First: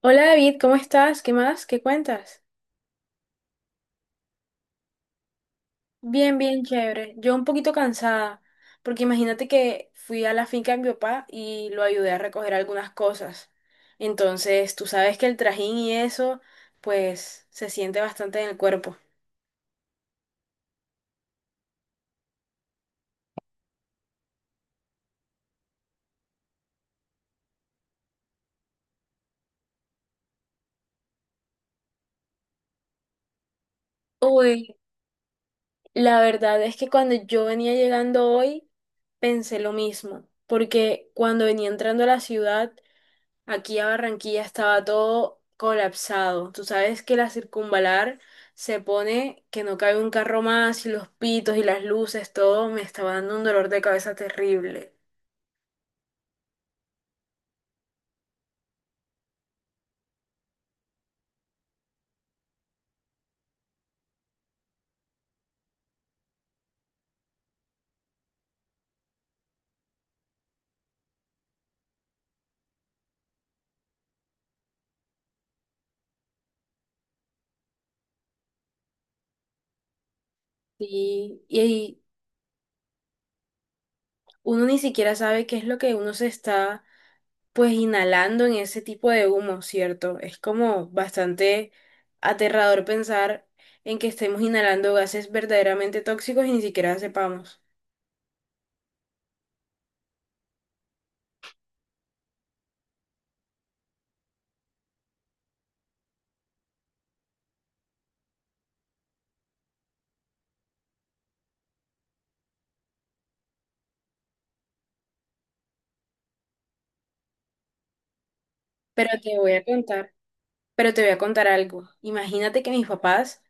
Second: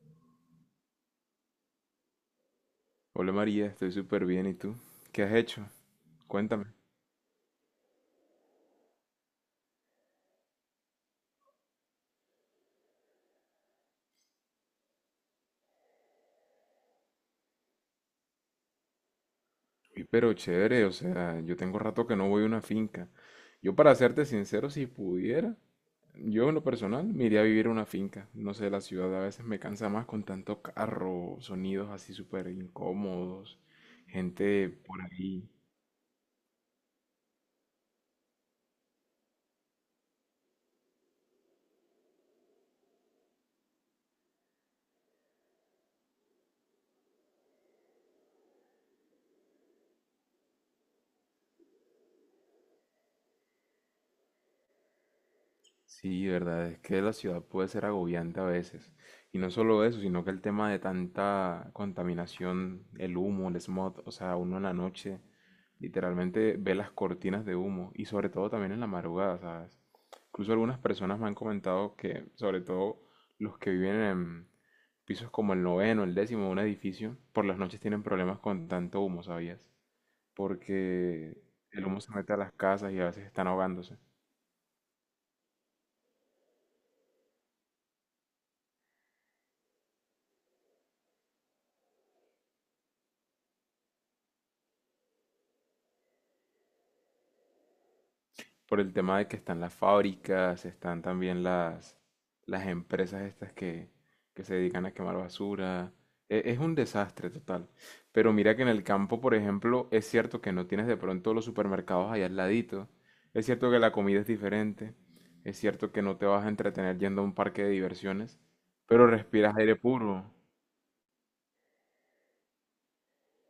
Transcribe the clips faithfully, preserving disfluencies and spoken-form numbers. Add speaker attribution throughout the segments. Speaker 1: Hola David, ¿cómo estás? ¿Qué más? ¿Qué cuentas?
Speaker 2: Hola María, estoy súper bien. ¿Y tú? ¿Qué has hecho?
Speaker 1: Bien, bien,
Speaker 2: Cuéntame.
Speaker 1: chévere. Yo un poquito cansada, porque imagínate que fui a la finca de mi papá y lo ayudé a recoger algunas cosas. Entonces, tú sabes que el trajín y eso, pues, se siente bastante en el cuerpo.
Speaker 2: Uy, pero chévere, o sea, yo tengo rato que no voy a una finca. Yo, para serte sincero, si pudiera, yo en lo personal me iría a vivir a una finca. No sé, la ciudad a veces me cansa más con tanto carro, sonidos así súper incómodos, gente
Speaker 1: Uy,
Speaker 2: por ahí.
Speaker 1: la verdad es que cuando yo venía llegando hoy, pensé lo mismo, porque cuando venía entrando a la ciudad, aquí a Barranquilla estaba todo colapsado. Tú sabes que la circunvalar se pone que no cabe un carro más y los pitos y las luces, todo me estaba dando un dolor de cabeza terrible.
Speaker 2: Sí, verdad, es que la ciudad puede ser agobiante a veces. Y no solo eso, sino que el tema de tanta contaminación, el humo, el smog, o sea, uno en la noche literalmente ve las cortinas de humo y sobre todo también en la madrugada, ¿sabes? Incluso algunas personas me han comentado que, sobre todo los que viven en pisos como el noveno, el décimo de un edificio, por las noches tienen problemas con tanto humo, ¿sabías?
Speaker 1: Y,
Speaker 2: Porque el humo
Speaker 1: y
Speaker 2: se mete a las casas y a veces están ahogándose.
Speaker 1: uno ni siquiera sabe qué es lo que uno se está pues inhalando en ese tipo de humo, ¿cierto? Es como bastante aterrador pensar en que estemos inhalando gases verdaderamente tóxicos y ni siquiera sepamos.
Speaker 2: Por el tema de que están las fábricas, están también las, las empresas estas que, que se dedican a quemar basura. E- Es, un desastre total. Pero mira que en el campo, por ejemplo, es cierto que no tienes de pronto los supermercados allá al ladito. Es cierto que la comida es diferente. Es cierto que no te vas a entretener yendo a un parque de diversiones. Pero
Speaker 1: Pero te voy
Speaker 2: respiras
Speaker 1: a
Speaker 2: aire
Speaker 1: contar.
Speaker 2: puro.
Speaker 1: Pero te voy a contar algo. Imagínate que mis papás,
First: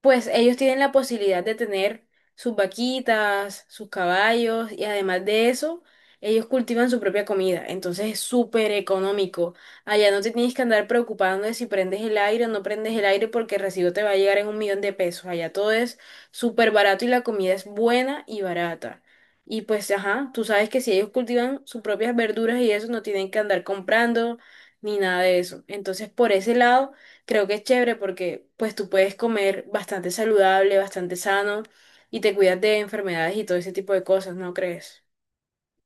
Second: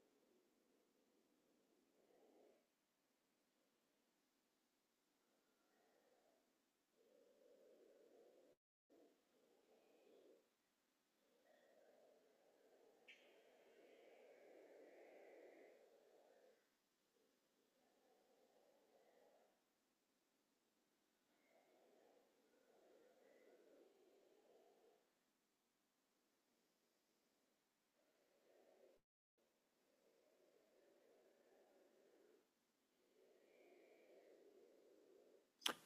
Speaker 1: pues ellos tienen la posibilidad de tener sus vaquitas, sus caballos y además de eso, ellos cultivan su propia comida. Entonces es súper económico. Allá no te tienes que andar preocupando de si prendes el aire o no prendes el aire porque el recibo te va a llegar en un millón de pesos. Allá todo es súper barato y la comida es buena y barata. Y pues, ajá, tú sabes que si ellos cultivan sus propias verduras y eso, no tienen que andar comprando ni nada de eso. Entonces, por ese lado creo que es chévere porque pues tú puedes comer bastante saludable, bastante sano y te cuidas de enfermedades y todo ese tipo de cosas, ¿no crees?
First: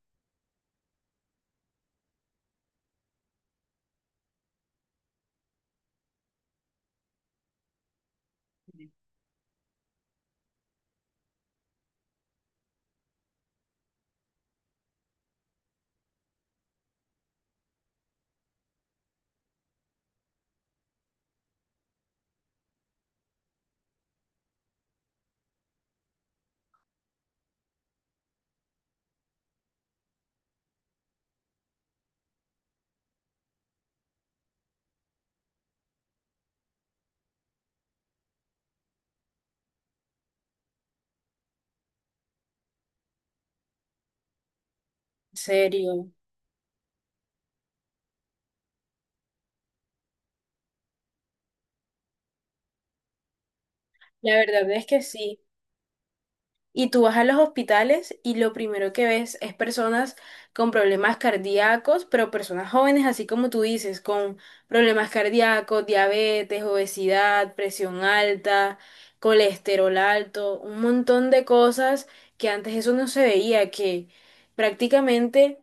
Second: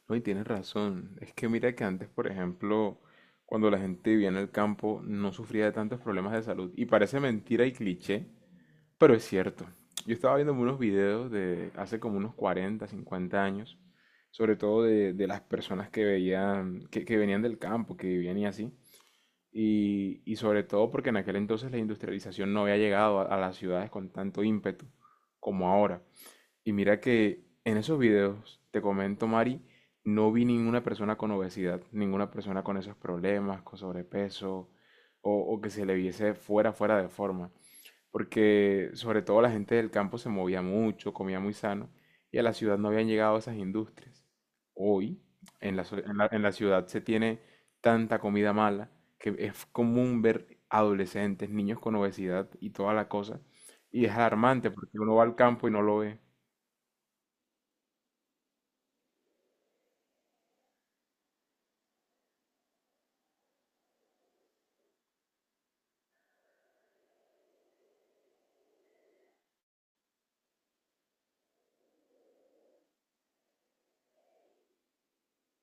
Speaker 2: No, y tienes razón. Es que mira que antes, por ejemplo, cuando la gente vivía en el campo, no sufría de tantos problemas de salud. Y parece mentira y cliché, pero es cierto. Yo estaba viendo unos videos de hace como unos cuarenta cincuenta años, sobre todo de, de las personas que veían, que, que venían del campo, que vivían y así. Y, y sobre todo porque en aquel entonces la industrialización no había llegado a a las ciudades con tanto ímpetu como ahora. Y mira que en esos videos, te comento, Mari, no vi ninguna persona con obesidad, ninguna persona con esos problemas, con sobrepeso, o, o que se le viese fuera, fuera de forma. Porque sobre todo la gente del campo se movía mucho, comía muy sano, y a la ciudad no habían llegado esas industrias. Hoy,
Speaker 1: En
Speaker 2: en la, so-
Speaker 1: serio.
Speaker 2: en la- en la ciudad se tiene tanta comida mala que es común ver adolescentes, niños con obesidad y toda la cosa. Y es
Speaker 1: La verdad
Speaker 2: alarmante
Speaker 1: es
Speaker 2: porque
Speaker 1: que
Speaker 2: uno va al
Speaker 1: sí.
Speaker 2: campo y no lo ve.
Speaker 1: Y tú vas a los hospitales y lo primero que ves es personas con problemas cardíacos, pero personas jóvenes, así como tú dices, con problemas cardíacos, diabetes, obesidad, presión alta, colesterol alto, un montón de cosas que antes eso no se veía, que prácticamente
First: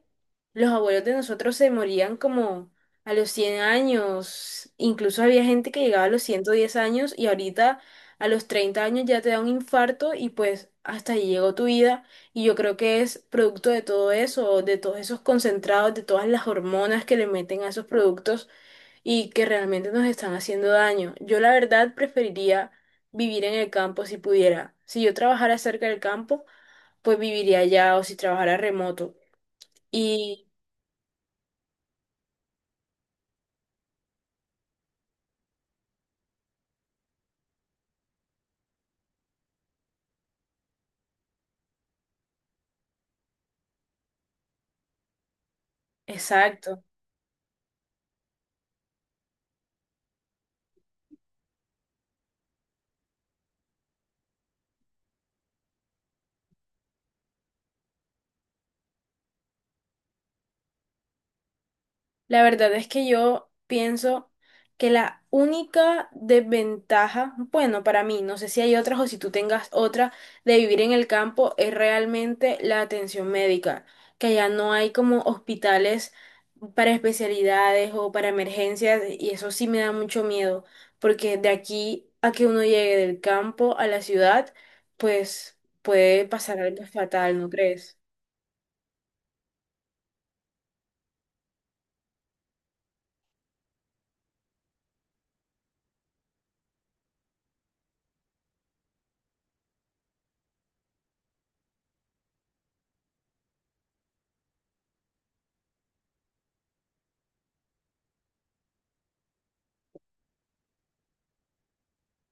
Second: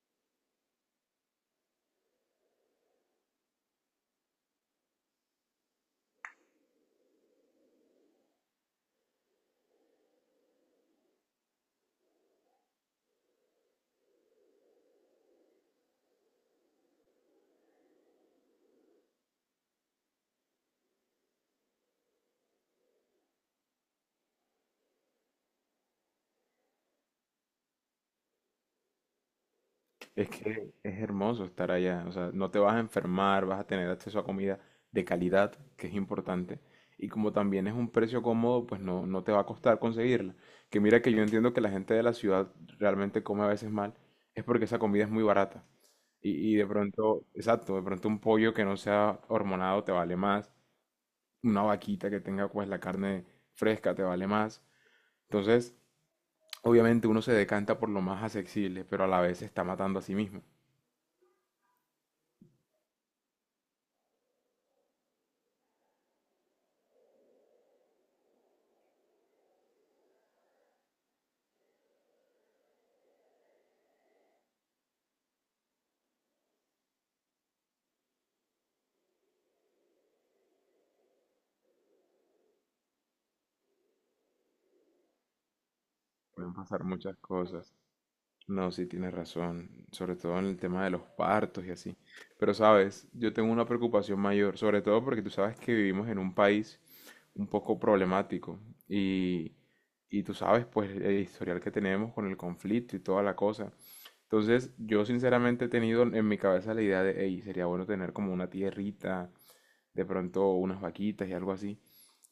Speaker 1: los abuelos de nosotros se morían como a los cien años, incluso había gente que llegaba a los ciento diez años y ahorita... A los treinta años ya te da un infarto y pues hasta ahí llegó tu vida. Y yo creo que es producto de todo eso, de todos esos concentrados, de todas las hormonas que le meten a esos productos y que realmente nos están haciendo daño. Yo la verdad preferiría vivir en el campo si pudiera. Si yo trabajara cerca del campo, pues viviría allá o si trabajara remoto.
Speaker 2: Es
Speaker 1: Y
Speaker 2: que es hermoso estar allá, o sea, no te vas a enfermar, vas a tener acceso a comida de calidad, que es importante, y como también es un precio cómodo, pues no, no te va a costar conseguirla. Que mira que yo entiendo que la gente de la ciudad realmente come a veces mal, es porque esa comida es muy barata. Y, y de
Speaker 1: exacto.
Speaker 2: pronto, exacto, de pronto un pollo que no sea hormonado te vale más, una vaquita que tenga pues la carne fresca te vale más. Entonces, obviamente uno se decanta por lo más accesible, pero a la vez se está matando a sí mismo.
Speaker 1: La verdad es que yo pienso que la única desventaja, bueno, para mí, no sé si hay otras o si tú tengas otra, de vivir en el campo es realmente la atención médica, que allá no hay como hospitales para especialidades o para emergencias y eso sí me da mucho miedo, porque de aquí a que uno llegue del campo a la ciudad, pues puede
Speaker 2: Pueden
Speaker 1: pasar algo
Speaker 2: pasar muchas
Speaker 1: fatal, ¿no
Speaker 2: cosas.
Speaker 1: crees?
Speaker 2: No, sí tienes razón, sobre todo en el tema de los partos y así. Pero sabes, yo tengo una preocupación mayor, sobre todo porque tú sabes que vivimos en un país un poco problemático y, y tú sabes pues el historial que tenemos con el conflicto y toda la cosa. Entonces, yo sinceramente he tenido en mi cabeza la idea de, hey, sería bueno tener como una tierrita, de pronto unas vaquitas y algo así.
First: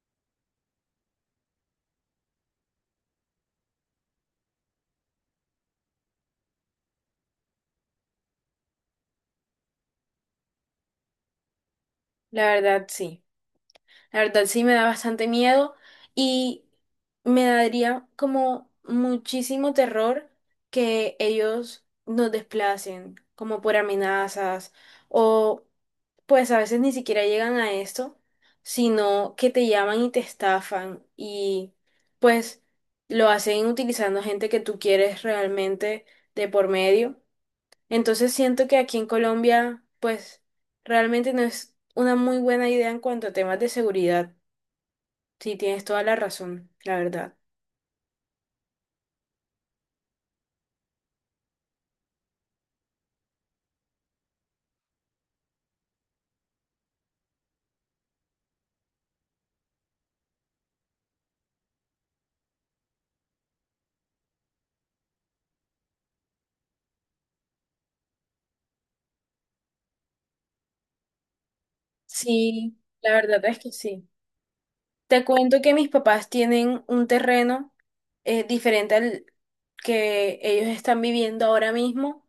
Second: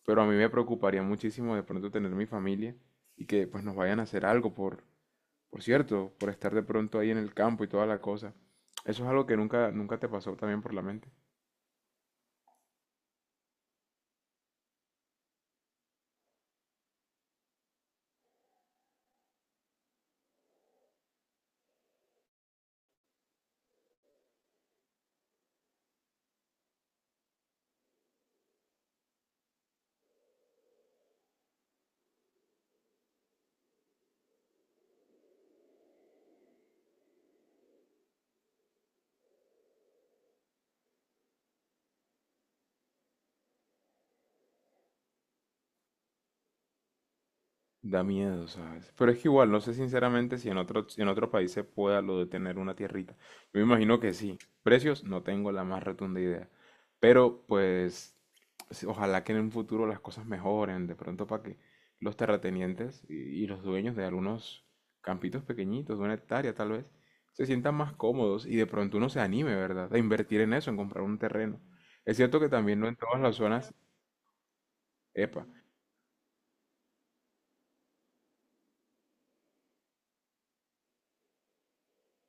Speaker 2: Pero a mí me preocuparía muchísimo de pronto tener mi familia y que pues nos vayan a hacer algo por, por cierto, por estar de pronto ahí en el campo y toda la cosa. Eso es algo que nunca, nunca te pasó también por la mente.
Speaker 1: La verdad, sí. La verdad sí me da bastante miedo y me daría como muchísimo terror que ellos nos desplacen, como por amenazas o pues a veces ni siquiera llegan a esto, sino que te llaman y te estafan y pues lo hacen utilizando gente que tú quieres realmente de por medio. Entonces siento que aquí en Colombia pues realmente no es una muy buena idea en cuanto a temas de seguridad. Sí, tienes toda la razón, la verdad.
Speaker 2: Da miedo, ¿sabes? Pero es que igual, no sé sinceramente si en otro, si en otro país se pueda lo de tener una tierrita. Yo me imagino que sí. Precios, no tengo la más rotunda idea. Pero pues, sí, ojalá que en un futuro las cosas mejoren, de pronto para que los terratenientes y, y los dueños de algunos campitos pequeñitos, de una hectárea tal vez, se sientan más cómodos y de pronto uno se anime, ¿verdad? A invertir en eso, en comprar un terreno. Es cierto que
Speaker 1: Sí,
Speaker 2: también no en
Speaker 1: la
Speaker 2: todas las
Speaker 1: verdad es que
Speaker 2: zonas,
Speaker 1: sí. Te
Speaker 2: epa.
Speaker 1: cuento que mis papás tienen un terreno, eh, diferente al que ellos están viviendo ahora mismo,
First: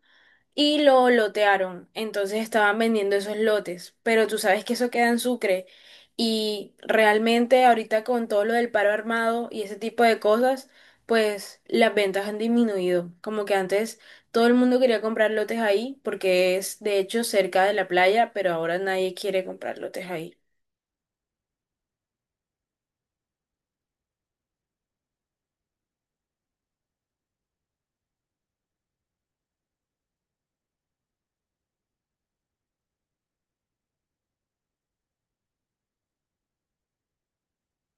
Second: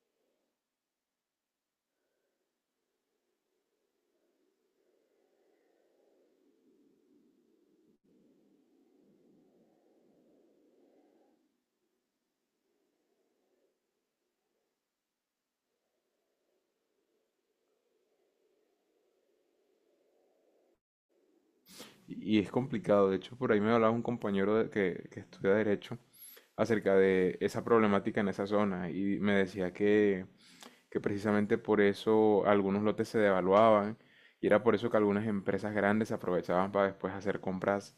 Speaker 1: y lo lotearon. Entonces estaban vendiendo esos lotes, pero tú sabes que eso queda en Sucre y realmente ahorita con todo lo del paro armado y ese tipo de cosas, pues las ventas han disminuido. Como que antes todo el mundo quería comprar lotes ahí porque es de hecho cerca de la playa, pero ahora nadie quiere comprar lotes ahí.
Speaker 2: Y es complicado, de hecho, por ahí me hablaba un compañero de- que, que estudia Derecho acerca de esa problemática en esa zona y me decía que que precisamente por eso algunos lotes se devaluaban y era por eso que algunas empresas grandes se aprovechaban para después hacer compras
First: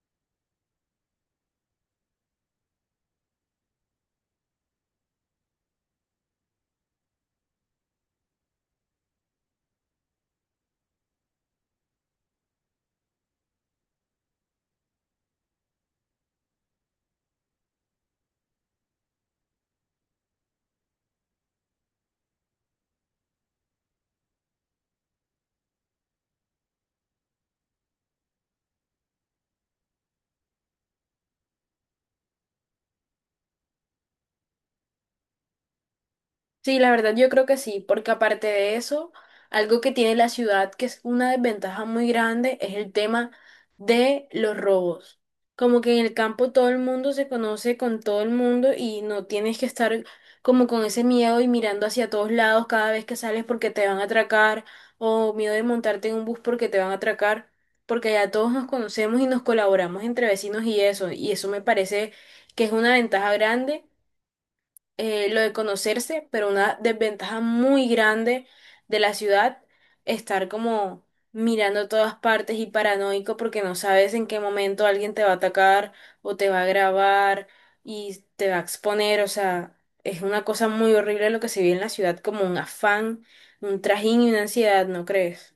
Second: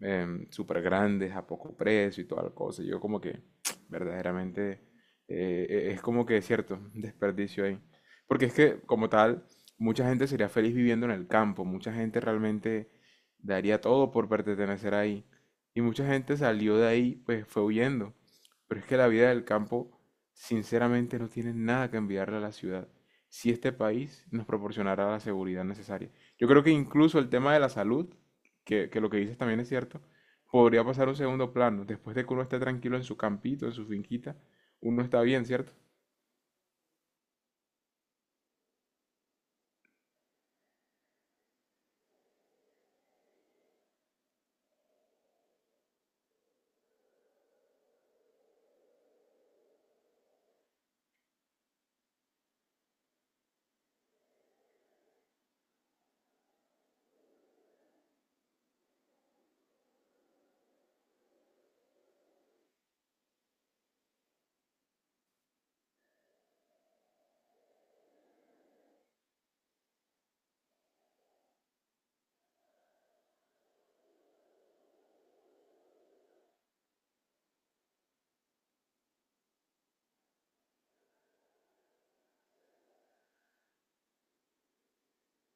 Speaker 2: em, súper grandes a poco precio y toda la cosa. Yo como que verdaderamente eh, eh, es como que es cierto, un desperdicio ahí. Porque es que como tal, mucha gente sería feliz viviendo en el campo, mucha gente realmente daría todo por pertenecer ahí. Y mucha gente salió de ahí, pues fue huyendo. Pero es que la vida del campo sinceramente no tienen nada que enviarle a la ciudad, si este país nos proporcionara la seguridad necesaria. Yo creo que incluso el tema de la salud, que, que lo que dices también es cierto, podría pasar a un segundo plano. Después de que uno esté tranquilo en su campito, en su finquita, uno está bien, ¿cierto?
Speaker 1: Sí, la verdad yo creo que sí, porque aparte de eso, algo que tiene la ciudad que es una desventaja muy grande es el tema de los robos. Como que en el campo todo el mundo se conoce con todo el mundo y no tienes que estar como con ese miedo y mirando hacia todos lados cada vez que sales porque te van a atracar o miedo de montarte en un bus porque te van a atracar, porque ya todos nos conocemos y nos colaboramos entre vecinos y eso, y eso me parece que es una ventaja grande, eh, lo de conocerse, pero una desventaja muy grande de la ciudad, estar como mirando todas partes y paranoico porque no sabes en qué momento alguien te va a atacar o te va a grabar y te va a exponer, o sea, es una cosa muy horrible lo que se vive en la ciudad, como un afán, un trajín y una ansiedad, ¿no crees?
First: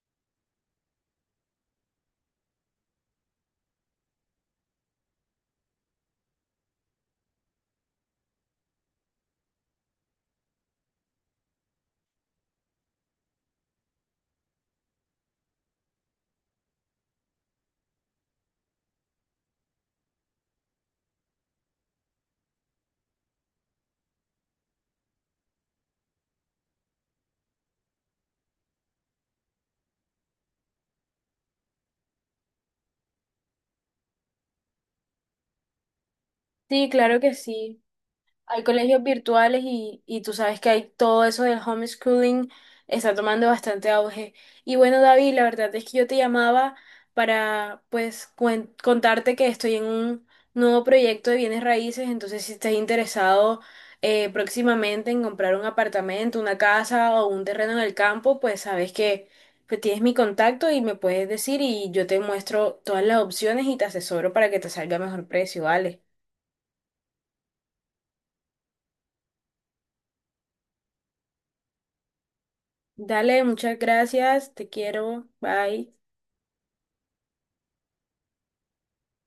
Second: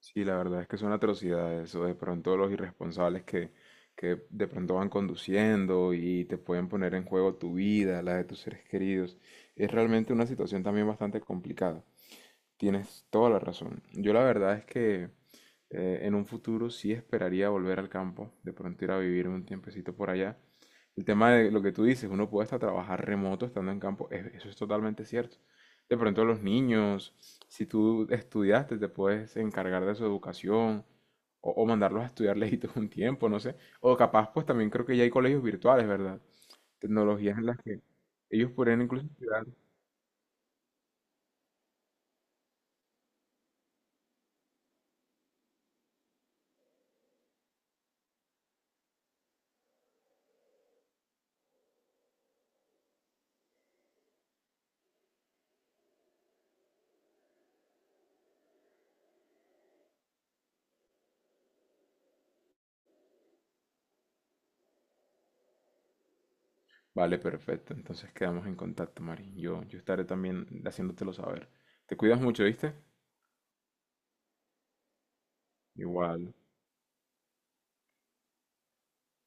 Speaker 2: Sí, la verdad es que son atrocidades o de pronto los irresponsables que, que de pronto van conduciendo y te pueden poner en juego tu vida, la de tus seres queridos. Es realmente una situación también bastante complicada. Tienes toda la razón. Yo la verdad es que eh, en un futuro sí esperaría volver al campo, de pronto ir a vivir un tiempecito por allá. El tema de lo que tú dices, uno puede hasta trabajar remoto estando en campo, es- eso es totalmente cierto. De pronto los niños, si tú estudiaste, te puedes encargar de su educación o, o mandarlos a estudiar lejitos un tiempo, no sé. O capaz, pues también creo que ya hay colegios virtuales, ¿verdad?
Speaker 1: Sí, claro que
Speaker 2: Tecnologías en las que
Speaker 1: sí.
Speaker 2: ellos
Speaker 1: Hay
Speaker 2: podrían
Speaker 1: colegios
Speaker 2: incluso estudiar.
Speaker 1: virtuales y, y tú sabes que hay todo eso del homeschooling, está tomando bastante auge. Y bueno, David, la verdad es que yo te llamaba para pues cuen- contarte que estoy en un nuevo proyecto de bienes raíces, entonces si estás interesado, eh, próximamente en comprar un apartamento, una casa o un terreno en el campo, pues sabes que pues, tienes mi contacto y me puedes decir y yo te muestro todas las opciones y te asesoro para que te salga mejor precio, ¿vale?
Speaker 2: Vale, perfecto. Entonces quedamos en contacto, Mari. Yo, yo estaré también haciéndotelo saber. Te cuidas mucho, ¿viste?
Speaker 1: Dale, muchas gracias, te quiero, bye.
Speaker 2: Igual.